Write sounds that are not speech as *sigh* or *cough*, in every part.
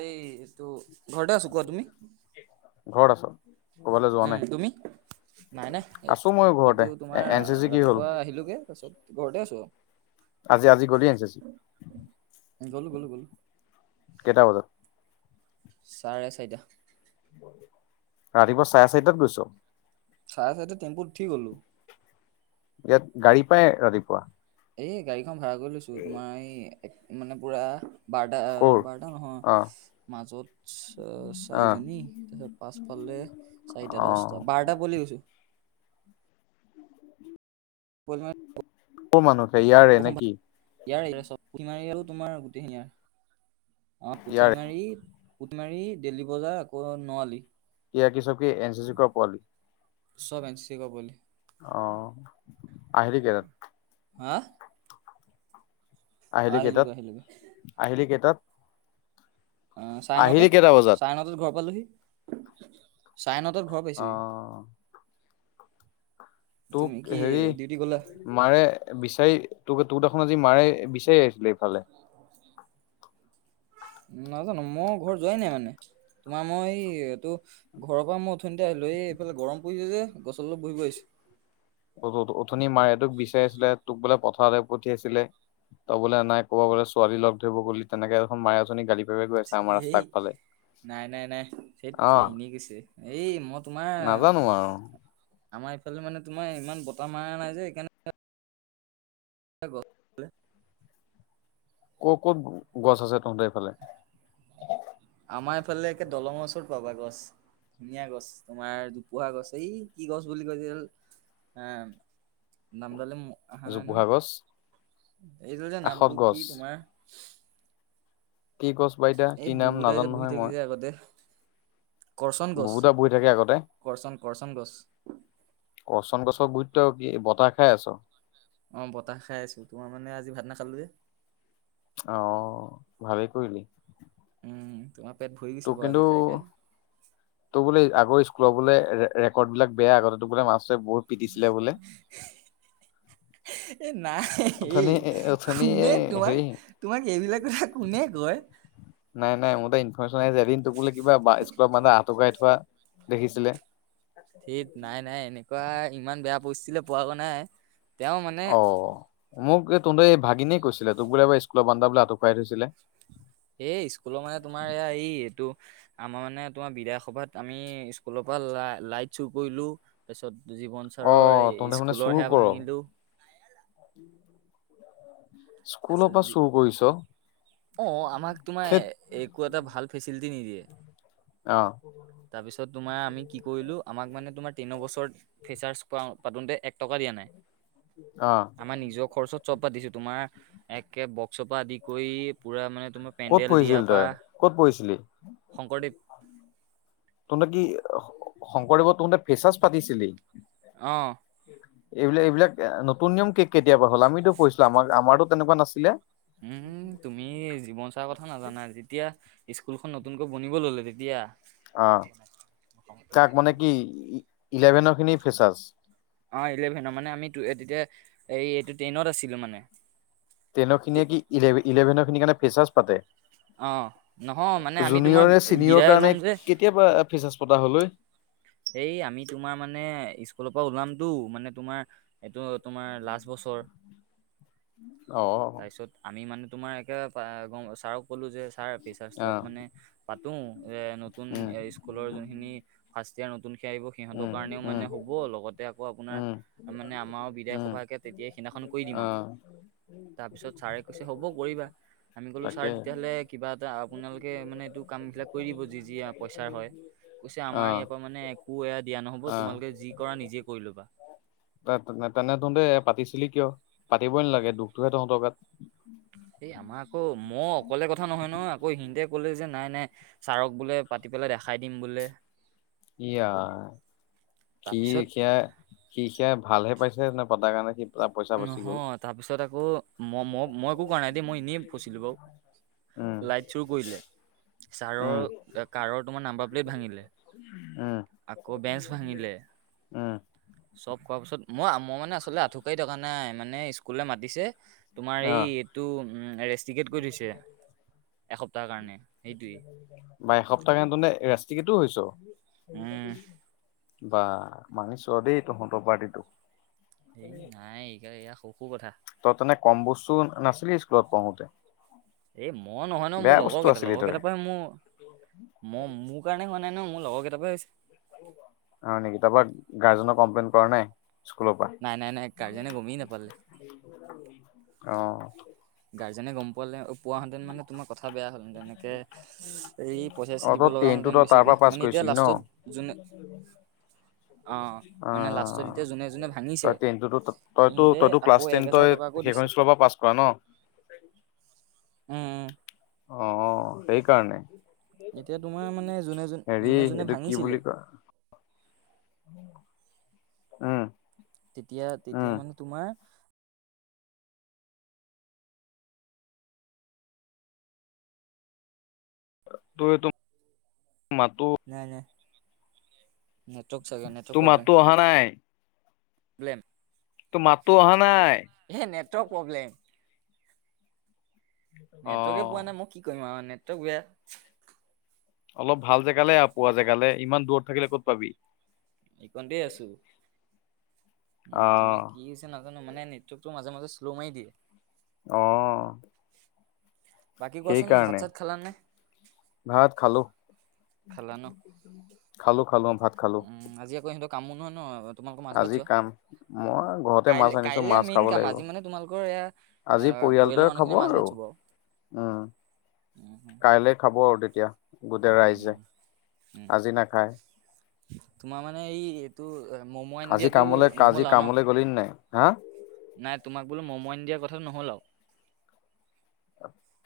এই এইটো ঘৰতে আছো, কোৱা তুমি? ঘৰত আছ কৰ'বালে যোৱা উম নাই? তুমি? নাই নাই আছো ময়ো এইটো ঘৰতে। তোমাৰ এন চি চি কি হ'ল? ৰাতিপুৱা আহিলোগে, তাৰপিছত ঘৰতে আছোঁ আৰু। আজি আজি গলি *unintelligible* গ'লোঁ গ'লোঁ গ'লোঁ। কেইটা বজাত? চাৰে চাৰিটা। ৰাতিপুৱা চাৰে চাৰিটাত গৈছ? চাৰে চাৰিটাত টেম্পুত উঠি গ'লোঁ। ইয়াত গাড়ী পাই ৰাতিপুৱা? এই গাড়ীখন ভাড়া কৰি লৈছোঁ, তোমাৰ এই এক মানে পুৰা বাৰটা, ক'ৰ? বাৰটা নহয়, অ' মাজত অ' চা-চাৰিজনী তাৰপিছত পাচফালে চাৰিটা দহটা, অ' বাৰটা পোৱালি গৈছোঁ। *unintelligible* ক'ৰ মানুহ, ইয়াৰে নে কি? ইয়াৰে ইয়াৰ চব, পুঠিমাৰি আৰু তোমাৰ গোটেইখিনিৰ। অ' ইয়াৰে। পুঠিমাৰি পুঠিমাৰি, ডেলী বজাৰ আকৌ ন' আলি। ইয়াৰ কি চব কি এন চি চি কৰা পোৱালি? চব এন চি চি কৰা পোৱালি। অ' আহিবি কেইটাত? হা? আহিলি কেইটাত, আহিলোগৈ আহিলোগৈ আহিলি কেইটাত? অ' চাৰে আহিলি নটাত, কেইটা বজাত? চাৰে নটাত ঘৰ পালোহি। চাৰে নাটত ঘৰ পাইছোঁহি। অ' তোক কি হেৰি ডিউটি গ'লা মাৰে বিচাৰি তো-তোক দেখোন আজি মাৰে বিচাৰি আহিছিলে এইফালে। নাজানো। মই ঘৰত যোৱাই নাই মানে, তোমাৰ মই এইটো ঘৰৰপৰা মই অথনিতে আহিলোঁ, এ, এইফালে গৰম পৰিছে যে গছৰ তলত বহিব আহিছোঁ। অ-অ-অথনি মাৰে তোক বিচাৰিছিলে, তোক বোলে পথাৰলে পঠিয়াইছিলে। তই বোলে নাই, ক'বাত বুলে ছোৱালী লগ ধৰিব গ'লি তেনেকে এখন মায়ে অথনি গালি পিছে আমাৰ সেই ৰাস্তাৰ আগফালে। নাই নাই নাই, ধেত অহ এনেই কৈছে। এই মই তোমাৰ নাজানো আৰু আমাৰ এইফালে মানে তোমাৰ ইমান বতাহ মাৰা নাই যে সেইকাৰণে *unintelligible* ক'ত ক'ত গছ আছে তহঁতৰ এইফালে? আমাৰ এইফালে একে দলঙৰ ওচৰত পাবা গছ। ধুনীয়া গছ, তোমাৰ দুপোহা গছ, এই কি গছ বুলি কয় যে এইডাল এ নামডালে আহা নাই ন'। জোপোহা গছ এইডাল যে কাষত নামটো গছ কি তোমাৰ কি গছ বা এতিয়া কি এই নাম ববুদাই যে নাজানো বহি নহয় থাকি মই যে আগতে। কৰচন গছ, বুবুতা বহি থাকে আগতে কৰচন কৰচন গছ। কৰচন গছৰ গুৰিত তই কি বতাহ খাই আছ? অ' বতাহ খাই আছোঁ, তোমাৰ মানে আজি ভাত নাখালোঁ যে। অ' ভালেই কৰিলি। উম। তোমাৰ পেট ভৰি গৈছে ত' বাৰু কিন্তু আজি খাই খাই তোৰ বোলে আগৰ স্কুলৰ বোলে ৰে-ৰেকৰ্ডবিলাক বেয়া, আগতে তোক বোলে মাষ্টৰে বহুত পিটিছিলে বোলে। এ নাই অথনি এই অথনি কোনে এই তোমাক হেৰি তোমাক এইবিলাক কথা কোনে কয়? নাই নাই মোৰ এটা ইনফৰৰ্মেশ্যন আহি যাই এদিন টোক বোলে কিবা বা স্কুলৰ বানে আঁতুকাই থোৱা দেখিছিলে। ঠিক নাই নাই এনেকুৱা ইমান বেয়া পৰিস্থিতিলৈ পোৱা নাই। তেওঁ মানে অ মোক তু এই ভাগিননেীয়ে কৈছিলে তোক বোলে এবাৰ স্কুলৰ বানা বোলে হঁত খুৱাই থৈছিলে। এই স্কুলৰ মানে তোমাৰ এয়া এই এইটো। আমাৰ মানে তোমাৰ বিধায় সভাত আমি স্কুলৰ পৰা ল লাইট চুৰ কৰিলো। তাৰপিছত জীৱন অ চাৰৰ তহঁতে মানে স্কুলৰ চুৰ সেয়া কৰ ভাঙিলো। *unintelligible* স্কুলৰ পৰা তাৰপিছত যি চুৰ কৰিছ অঁ, আমাক তোমাৰ থেত এক। একো এটা ভাল ফেচিলিটি নিদিয়ে অ তাৰপিছত তোমাৰ আমি কি কৰিলো। আমাক মানে তোমাৰ তিনি বছ ফেচাৰ্চ পাতোতে এক টকা দিয়া নাই। অঁ। আমাৰ নিজৰ খৰচত চব পাতিছো তোমাৰ একে বক্সৰ পৰা আদি কৰি পুৰা মানে তোমাৰ। ক'ত পেণ্ডেল পঢ়িছিলি দিয়াৰ তই পৰা ক'ত পঢ়িছিলি? শংকৰদেৱ, তহঁতে কি শঙ্কৰদেৱত তহঁতে ফেচাৰ্জ পাতিছিলি। অঁ, এইবিলাক এইবিলাক নতুন নিয়ম কে কেতিয়াবা হ'ল আমিতো পঢ়ছিলো আমাক আমাৰতো তেনেকুৱা নাছিলে। উম তুমি জীৱন চাৰ কথা নাজানা যেতিয়া, স্কুলখন নতুনকৈ বনিব ললে তেতিয়া। অঁ, তাক মানে কি ইলেভেনৰ খিনি ফেচাৰ্য। অঁ ইলেভেনৰ মানে আমি ট তেতিয়া এই এইটো টেনত আছিলোঁ মানে। টেনৰ খিনিয়ে তে- কি ইলেভেনৰ খিনিৰ কাৰণে ফেচাৰছ পাতে। অ', নহয় মানে আমি তোমাৰ জুনিয়ৰে চিনিয়ৰ বিদায় কাৰণে ল'ম যে কেতিয়াবা ফেছাৰ্জ পতা হল অই? এই আমি তোমাৰ মানে স্কুলৰ পৰা ওলামতটো মানে তোমাৰ। এইটো তোমাৰ লাষ্ট বছৰ। ঐ। অ', তাৰপিছত আমি মানে তোমাৰ একে গ ছাৰক ক'লো যে ছাৰ? ফিচাচৰ অ', মানে পাতো এ নতুন উম, স্কুলৰ যোনখিনি। যেতিয়া নতুন খে আহিব সিহঁতৰ উম, কাৰণেও উম, মানে হ'ব লগতে আকৌ আপোনাৰ। উম, ত মানে আমাৰ বিধায়ক উম, সভাকে তেতিয়াই সিদিনাখন কৰি দিম আৰু। অ'। তাৰপিছত ছাৰে কৈছে হ'ব কৰিবা। আমি কলো তাকে ছাৰ তেতিয়াহ'লে কিবা এটা আপোনালোকে মানে এইটো কামবিলাক কৰি দিব যি যি পইচা হয়। কৈছে আমাৰ অ', ইয়াৰ পৰা মানে একো এয়া দিয়া নহব অ', তোমালোকে যি কৰা নিজে কৰি ল'বা। তেনে তহঁতে পাতিছিলি কিয় পাতিবই নালাগে দুখটোহে তহঁতৰ গাত। এই আমাৰ আকৌ মই অকলে কথা নহয় ন আকৌ হিনতে ক'লে যে নাই নাই। ছাৰক বোলে পাতি পেলাই দেখাই দিম বোলে। ইয়া কি এ তাৰপিছত কয়া *unintelligible* সি সেয়াই ভালহে পাইছে নে পতাৰ কাৰণে সি। পইচা বাচি গ'ল। নহয় তাৰ পিছত আকৌ মই মই মই একো কৰা নাই দে মই এনেই ফচিলো বাৰু। উম, লাইট চুৰ কৰিলে উম, ছাৰৰ কাৰৰ তোমাৰ নাম্বাৰ প্লেট ভাঙি দিলে। উম, আকৌ বেঞ্চ ভাঙিলে। উম, চব কৰোৱাৰ পিছত মই মই মানে আচলতে আঁঠুকাৰি থকা নাই মানে স্কুলে মাতিছে। তোমাৰ এই অ', এইটো উম ৰেষ্টিকেট কৰি থৈছে এসপ্তাহ কাৰণে সেইটোৱে। বা এসপ্তাহ কে তনে ৰেষ্টিকেটো হৈছোঁ। উম বাঃ মানিছোঁ আৰু দেই তহঁতৰ পাৰ্টিটোক এই নাই, এই এইয়া স সৰু কথা তই তেনে কম বস্তু নাছিলি, স্কুলত পঢ়োঁতে এই, মই নহয় ন, মোৰ লগৰ কেইটা, আছিলি লগৰ তই কেইটাৰ পৰাই মোৰ মই, মোৰ কাৰণে হোৱা নাই ন, মোৰ লগৰকেটাৰ পৰাই হছে। হয় নেকি? তাৰপৰা, গাৰ্জেনক কমপ্লেন কৰা নাই? স্কুলৰ পৰা, নাই নাই নাই গাৰ্জেনে গমেই নাপালে অঁ গাৰ্জেনে গম পোৱালে, অ পোৱাহেঁতেন মানে তোমাৰ কথা বেয়া হ'ল হেন, তেনেকে এই অ পইচা-চচা দিব তই লগা টেনটো হ'লহঁতেন তই তাৰ বেছিকে, পৰা পাছ মানে এতিয়া কৰিছিলি ন লাষ্টত যোনে অ, অ মানে লাষ্টত এতিয়া যোনে-যোনে ভাঙিছে, তই টেনটোতো সিহেতে আকৌ এক হেজাৰ টকাকৈ দিছে। ত পৰা পাছ কৰা ন? উম উম। অ, সেই কাৰণে এতিয়া তোমাৰ মানে যোনে যোন হেৰি, যোনে যোনে এইটো কি ভাঙিছিলে বুলি কয় উম' তেতিয়া, উম তেতিয়া মানে তোমাৰ তো এইটো, মাতো নাই নাই, নেটৱৰ্ক চাগে, নেটৰ তোৰ প্ৰব্লেম। মাতো অহা নাই, ব্লেম, তোৰ মাতো অহা নাই এহে নেটৱৰ্ক প্ৰব্লেম নেটৱৰ্কে পোৱা অ নাই, মই কি কৰিম আঔ, নেটৱৰ্ক বেয়া। অলপ ভাল জেগালে আহ, পোৱা জেগালে, ইমান দূৰত থাকিলে ক'ত পাবি। এই কনবে আছোঁ। উম, তোমাৰ অ', কি হৈছে নাজানো মানে নেটৱৰ্কতটো মাজে-মাজে শ্ল মাৰি দিয়ে। অ *inaudible* বাকী কোৱাচোন ভাত সেইকাৰণে। চাত খালা নে? ভাত খালোঁ। খালা ন? খালোঁ খালোঁ অ, ভাত খালোঁ। উম, আজি আকৌ ইহঁত কামো নহয় ন, আগত তোমালোকৰ মাজবাত আজি চোৱা। কাম মই ঘৰতে মাছ আনিছো কাইল-কাইলে মাছ মেইন খাব কাম, লাগিব আজি মানে তোমালোকৰ এয়া- এ, আজি পৰিয়ালৰ পৰিয়ালটোৱে খাব মানুহখিনিয়ে মাছ-ভাত চুব আৰু উম, উম, উম, কাইলে খাব আৰু তেতিয়া গোটেই ৰাইজে, উম। উম। আজি নাখায়। তোমাৰ মানে এই এইটো মম আনি আজি দিয়াটো কামলে আজি নহল আঔ ন? কামলৈ গলি নে নাই? হা? নাই, তোমাক বোলো মম আনি দিয়া কথাটো নহ'ল আৰু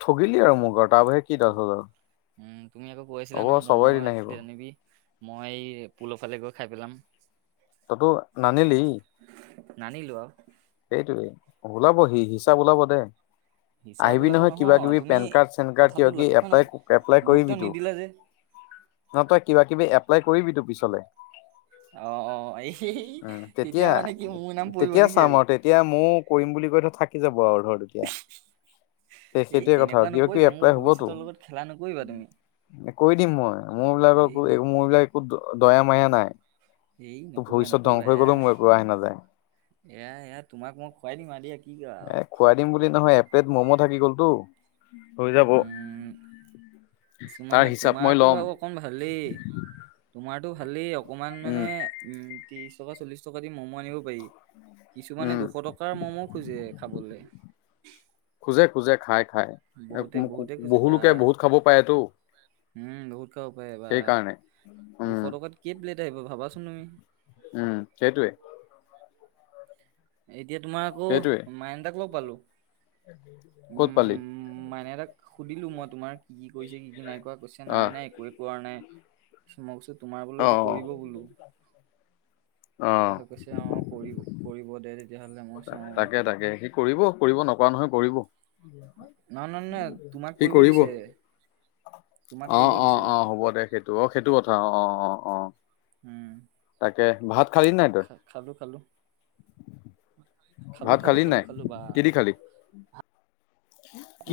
ঠগিলি আৰু মোক আৰু, তাৰ বাহিৰে কি তাত হ'ল আৰু। উম, তুমি আকৌ কৈ আছিলা ন, হ'ব ম'ম চবৰ দিন আহিব একপ্লেট আনিবি, মই পূলফালে গৈ খাই পেলাম। ততো, নানিলি? নানিলো আৰু সেইটোৱেই। ওলাব, হি-হিচাপ ওলাব দে। হিচাপ আহিবি ওলাব নহয়, কিবা-কিবি তুমি পেন কাৰ্ড, চেন কাৰ্ড কথাটো কিবা-কিবি লক্ষ্য ন এপাই-এপ্লাই গুৰুত্ব কৰিবিতো। নিদিলা যে ন' তই কিবা কিবি এপ্লাই কৰিবি তো পিছলে অ অ এই উম, তেতিয়া মানে কি মোৰ নাম পৰিব তেতিয়া নেকি চাম আকৌ আৰু তেতিয়া ময়ো কৰিম বুলি কৈ থ থাকি যাব আৰু ধৰ তেতিয়া। সেই এই সেইটোৱে কথা, তেনেকুৱা কিবা কিবি নকৰিবা মোৰ এপ্লাই হবতো ভৱিষ্যতৰ লগত খেলা নকৰিবা তুমি এ কৈ দিম মই মোৰ এই বিলাকক, ন মোৰ বিলাক দয়া ময়া নাই, এই তোৰ নকৰিবা ভৱিষ্যত নকৰিবা ধ্বংস হৈ এয়া গলেও মোৰ একো আহে নাযায় এয়া এয়া তোমাক মই খুৱাই দিম আৰু দিয়া কি এ আৰু খুৱাই দিম বুলি নহয় একপ্লেট ম'ম' থাকি গ'লতো। হৈ যাব উম তাৰ কিছুমানে হিচাপ মই তোমাৰতো লম বাৰু অকণ ভালেই তোমাৰতো ভালেই অকণমান মানে উম উম, ত্ৰিশ টকা, চল্লিশ টকা দি ম'ম আনিব পাৰি কিছুমানে উম দুশ টকাৰ ম'ম খোজে খাবলৈ খোজে - খোজে, খাই - খাই বহুতে বহুতে খোজে বা বহুুলোকে বহুত খাব পাৰেটো। উম, বহুত খাব পাৰে বাহ, দুশ উম, টকাত কেই প্লেট আহিব ভাবাচোন তুমি উম, সেইটয়ে এতিয়া তোমাৰ আকৌ সেইটোৱে মাইনটাক লগ পালো ক'ত পালি উম, মাইনা দাক সুধিলো মই তোমাৰ কি কি কৰিছে কি কি নাই কৰা, কৈছে নাই আহ - নাই একোৱে কোৱা নাই। মই কৈছো তোমাৰ বোলো এইটো অ', কৰিব বোলো অ', দে অ', হৈ কৈছে অ', অ', কৰিব কৰিব দে তেতিয়াহ'লে মই কৈছোঁ অ' তাকে তাকে সি কৰিব কৰিব নকৰা নহয় কৰিব নহয় নহয় নহয় তোমাক সি কৰিব? দিছে। তোমাক কৰিব অ', দিছে অ', অ', হ'ব দে সেইটো অ', সেইটো কথা অ', অ', অ', অ' উম, তাকে ভাত খালি নাই তই? খা খালোঁ খালোঁ। খালোঁ ভাত খালোঁ খালি খালোঁ নাই, খালোঁ বা কিদি খালি?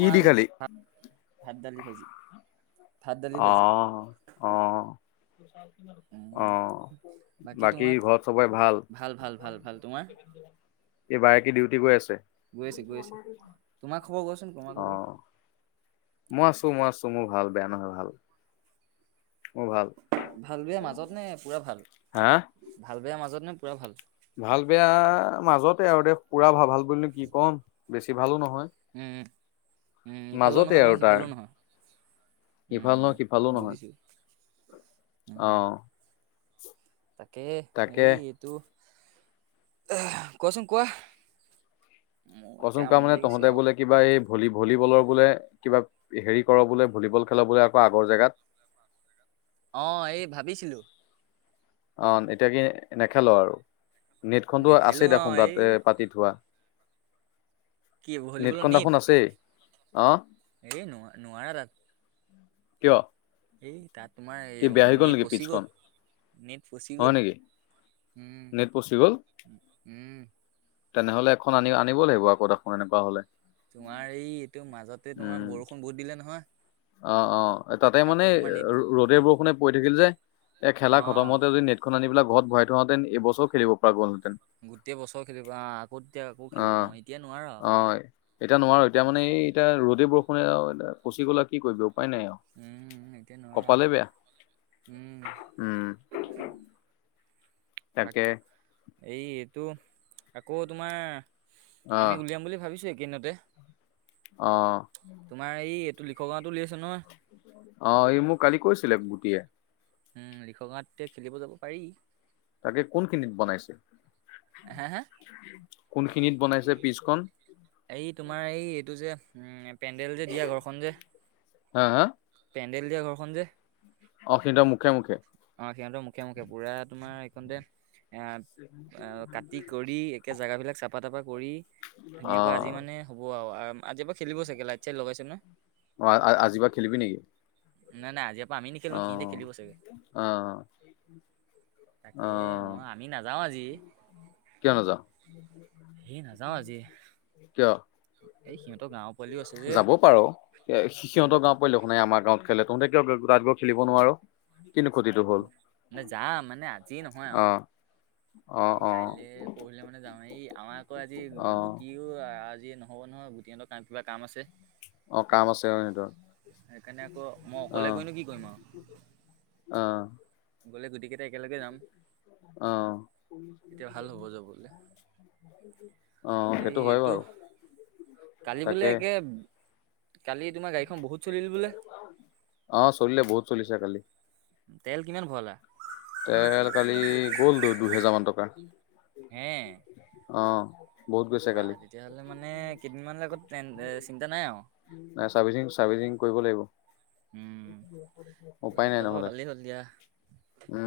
মই দি আজি খালি ভাত ভাত দালি ভাজি। অ', অ', উম, অ', বাকী ঘৰত চবৰে ভাল? ভাল ভাল ভাল তোমাৰ? এই বায়েকী ডিউটি গৈ আছে? গৈ আছে, গৈ আছে তোমাৰ খবৰ কোৱাচোন তোমাৰ খবৰ? অ', মই আছো, মই আছো মোৰ ভাল বেয়া নহয় ভাল। মোৰ ভাল। ভাল বিয়া মাজত নে পুৰা ভাল? হা? ভাল বেয়া মাজত নে পুৰা ভাল? ভাল বেয়া মাজতে আৰু দে পুৰা ভাল - ভাল বুলিনো কি ক'ম বেছি ভালো নহয়। উম, উম, ইফালো মাজতে নহয় আৰু মানে তাৰ সিফালো নহয়। ইফাল উম, নহয় সিফালো নহয় বুজিছো উম। অ'। *inaudible* তাকে তাকে এই এইটো আহ কোৱাচোন কোৱা। মোৰ একে কচোন কোৱা আমনি মানে লাগিছে তহঁতে আৰু বোলে কিবা এই ভলী ভলীবলৰ বোলে কিবা হেৰি কৰ বোলে ভলীবল খেল' বোলে আকৌ আগৰ জেগাত। অ', এই ভাবিছিলোঁ। অ' এতিয়া কি নেখেলো আৰু? নেটখনতো নেখেলো আছেই দেখোন আৰু তাত এই পাতি থোৱা। কি ভলীবলৰ নেটখন নেট দেখোন আছেই আহ। এই নোৱাৰা নোৱাৰা তাত। কিয়? এই তাত কি বেয়া তোমাৰ হৈ গ'ল নেট নেকি পচি গ'ল পিছখন নেট ফচি হয় গ'ল। নেকি উম', নেট পচি গ'ল উম ' তেনেহলে এখন আনি আনিব লাগিব আকৌ দেখোন এনেকুৱা হ'লে। নোৱাৰি এই এইটো মাজতে তোমাৰ উম। বৰষুণ বহুত দিলে নহয়। অ', অ' তাতে মানে তোমাৰ ৰ'দ নেটখন - ৰ'দে বৰষুণে পৰি থাকিল যে এই খেলা অ খতম হতে যদি সেইখন আনিবিলাই ঘৰত ভৰাই থোৱাহেঁতেন বছৰ খেলিব পৰা হ'লহেতেন। গোটেই বছৰ খেলিব আহ আকৌ তেতিয়া আকৌ অ খেলিব মই এতিয় নোৱাৰ। অ এতিয়া নোৱাৰো এতিয়া মানে এই এতিয়া ৰ'দে বৰষুণে আৰু পচি গ'লা কি কৰিব উপায় নাই আৰু। উম, এতিয়া নোৱাৰা কপালে বেয়া উম। উম বাক তাকে এই এইটো আকৌ তোমাৰ- অ আমি উলিয়াম বুলি ভাবিছো একেকেইদিনতে। অ, তোমাৰ এই এইটো লিখোগাওটো উলিয়াই আছে ন। অ', এই মোক কালি কৈছিলে গুটীয়ে। উম', লিখোগাও এতিয়া খেলিব যাব পাৰি। তাকে কোনখিনিত বনাইছে? হা, হা? কোনখিনিত বনাইছে পিচখন? এই তোমাৰ এই এইটো যে উম, পেণ্ডেল যে দিয়া ঘৰখন যে- হা হা পেণ্ডেল দিয়া ঘৰখন যে। অ, সিধৰ মুখে-মুখে- অ, সিহঁতৰ মুখে - মুখে পুৰা তোমাৰ এইখনতে এ কাটি কৰি। জেগাবিলাক চফা-তাফা কৰি। অ ধুনীয়াকে আজি মানে হ'ব আৰু আজি পৰা খেলিব চাগে লাইট-চাইট লগাইছো ন'। অঁ', আজি পৰা খেলিবি নেকি? নাই নাই আজিৰ পৰা আমি অ নেখেলো সিহতে খেলিব চাগে। অ অ তাকে মই- আমি নাযাওঁ আজি কিয় নাযাওঁ সেই নাযাওঁ আজি। কিয় এই সিহঁতৰ গাঁৱৰ পোৱালিও আছে যে যাব পাৰো এ সি সিহঁতৰ গাওঁত। প দে শু নাই আমাৰ গাঁৱত খেলে তহঁতে কিয় গোত গৈ খেলিব নোৱাৰ? কিন্তু ক্ষতিটো হ'ল মানে যাম মানে আজি নহয় আৰু আহ। এই কাইলে পৰহিলে মানে যামেই এই আমাৰ আকৌ আজি অ গুটি। এই আজি নহ'ব নহয় গুটিতৰ কিবা কাম আছে? আহ কাম আছে অ সিহঁতৰ সেইকাৰণে আকৌ মই অকলে আহ। গৈনো কি কৰিম আৰু অ', গ'লে গোটেইকেইটা একেলগে যাম। অ', তেতিয়া ভাল হ'ব যাবলে। অ এই সেইটো হয় এইটো বাৰু কালি বোলে তাকে একে- কালি, তোমাৰ গাড়ীখন বহুত চলিল বোলে। অ চলিলে বহুত চলিছে কালি। তেল কিমান ভৰালা? তেল, কালি গ'ল দ দুহেজাৰ মান টকা। এ অঁ! বা তেতিয়াহলে মানে কেইদিনমানলে আকৌ চিন্তা নাই আৰু। নাই চাৰ্ভিচিং, চাৰ্ভিচিং কৰিব লাগিব। উম, এ উপায় নাই সেইফালৰ পৰা নহ'লে, ভালেই হ'ল দিয়া। উম!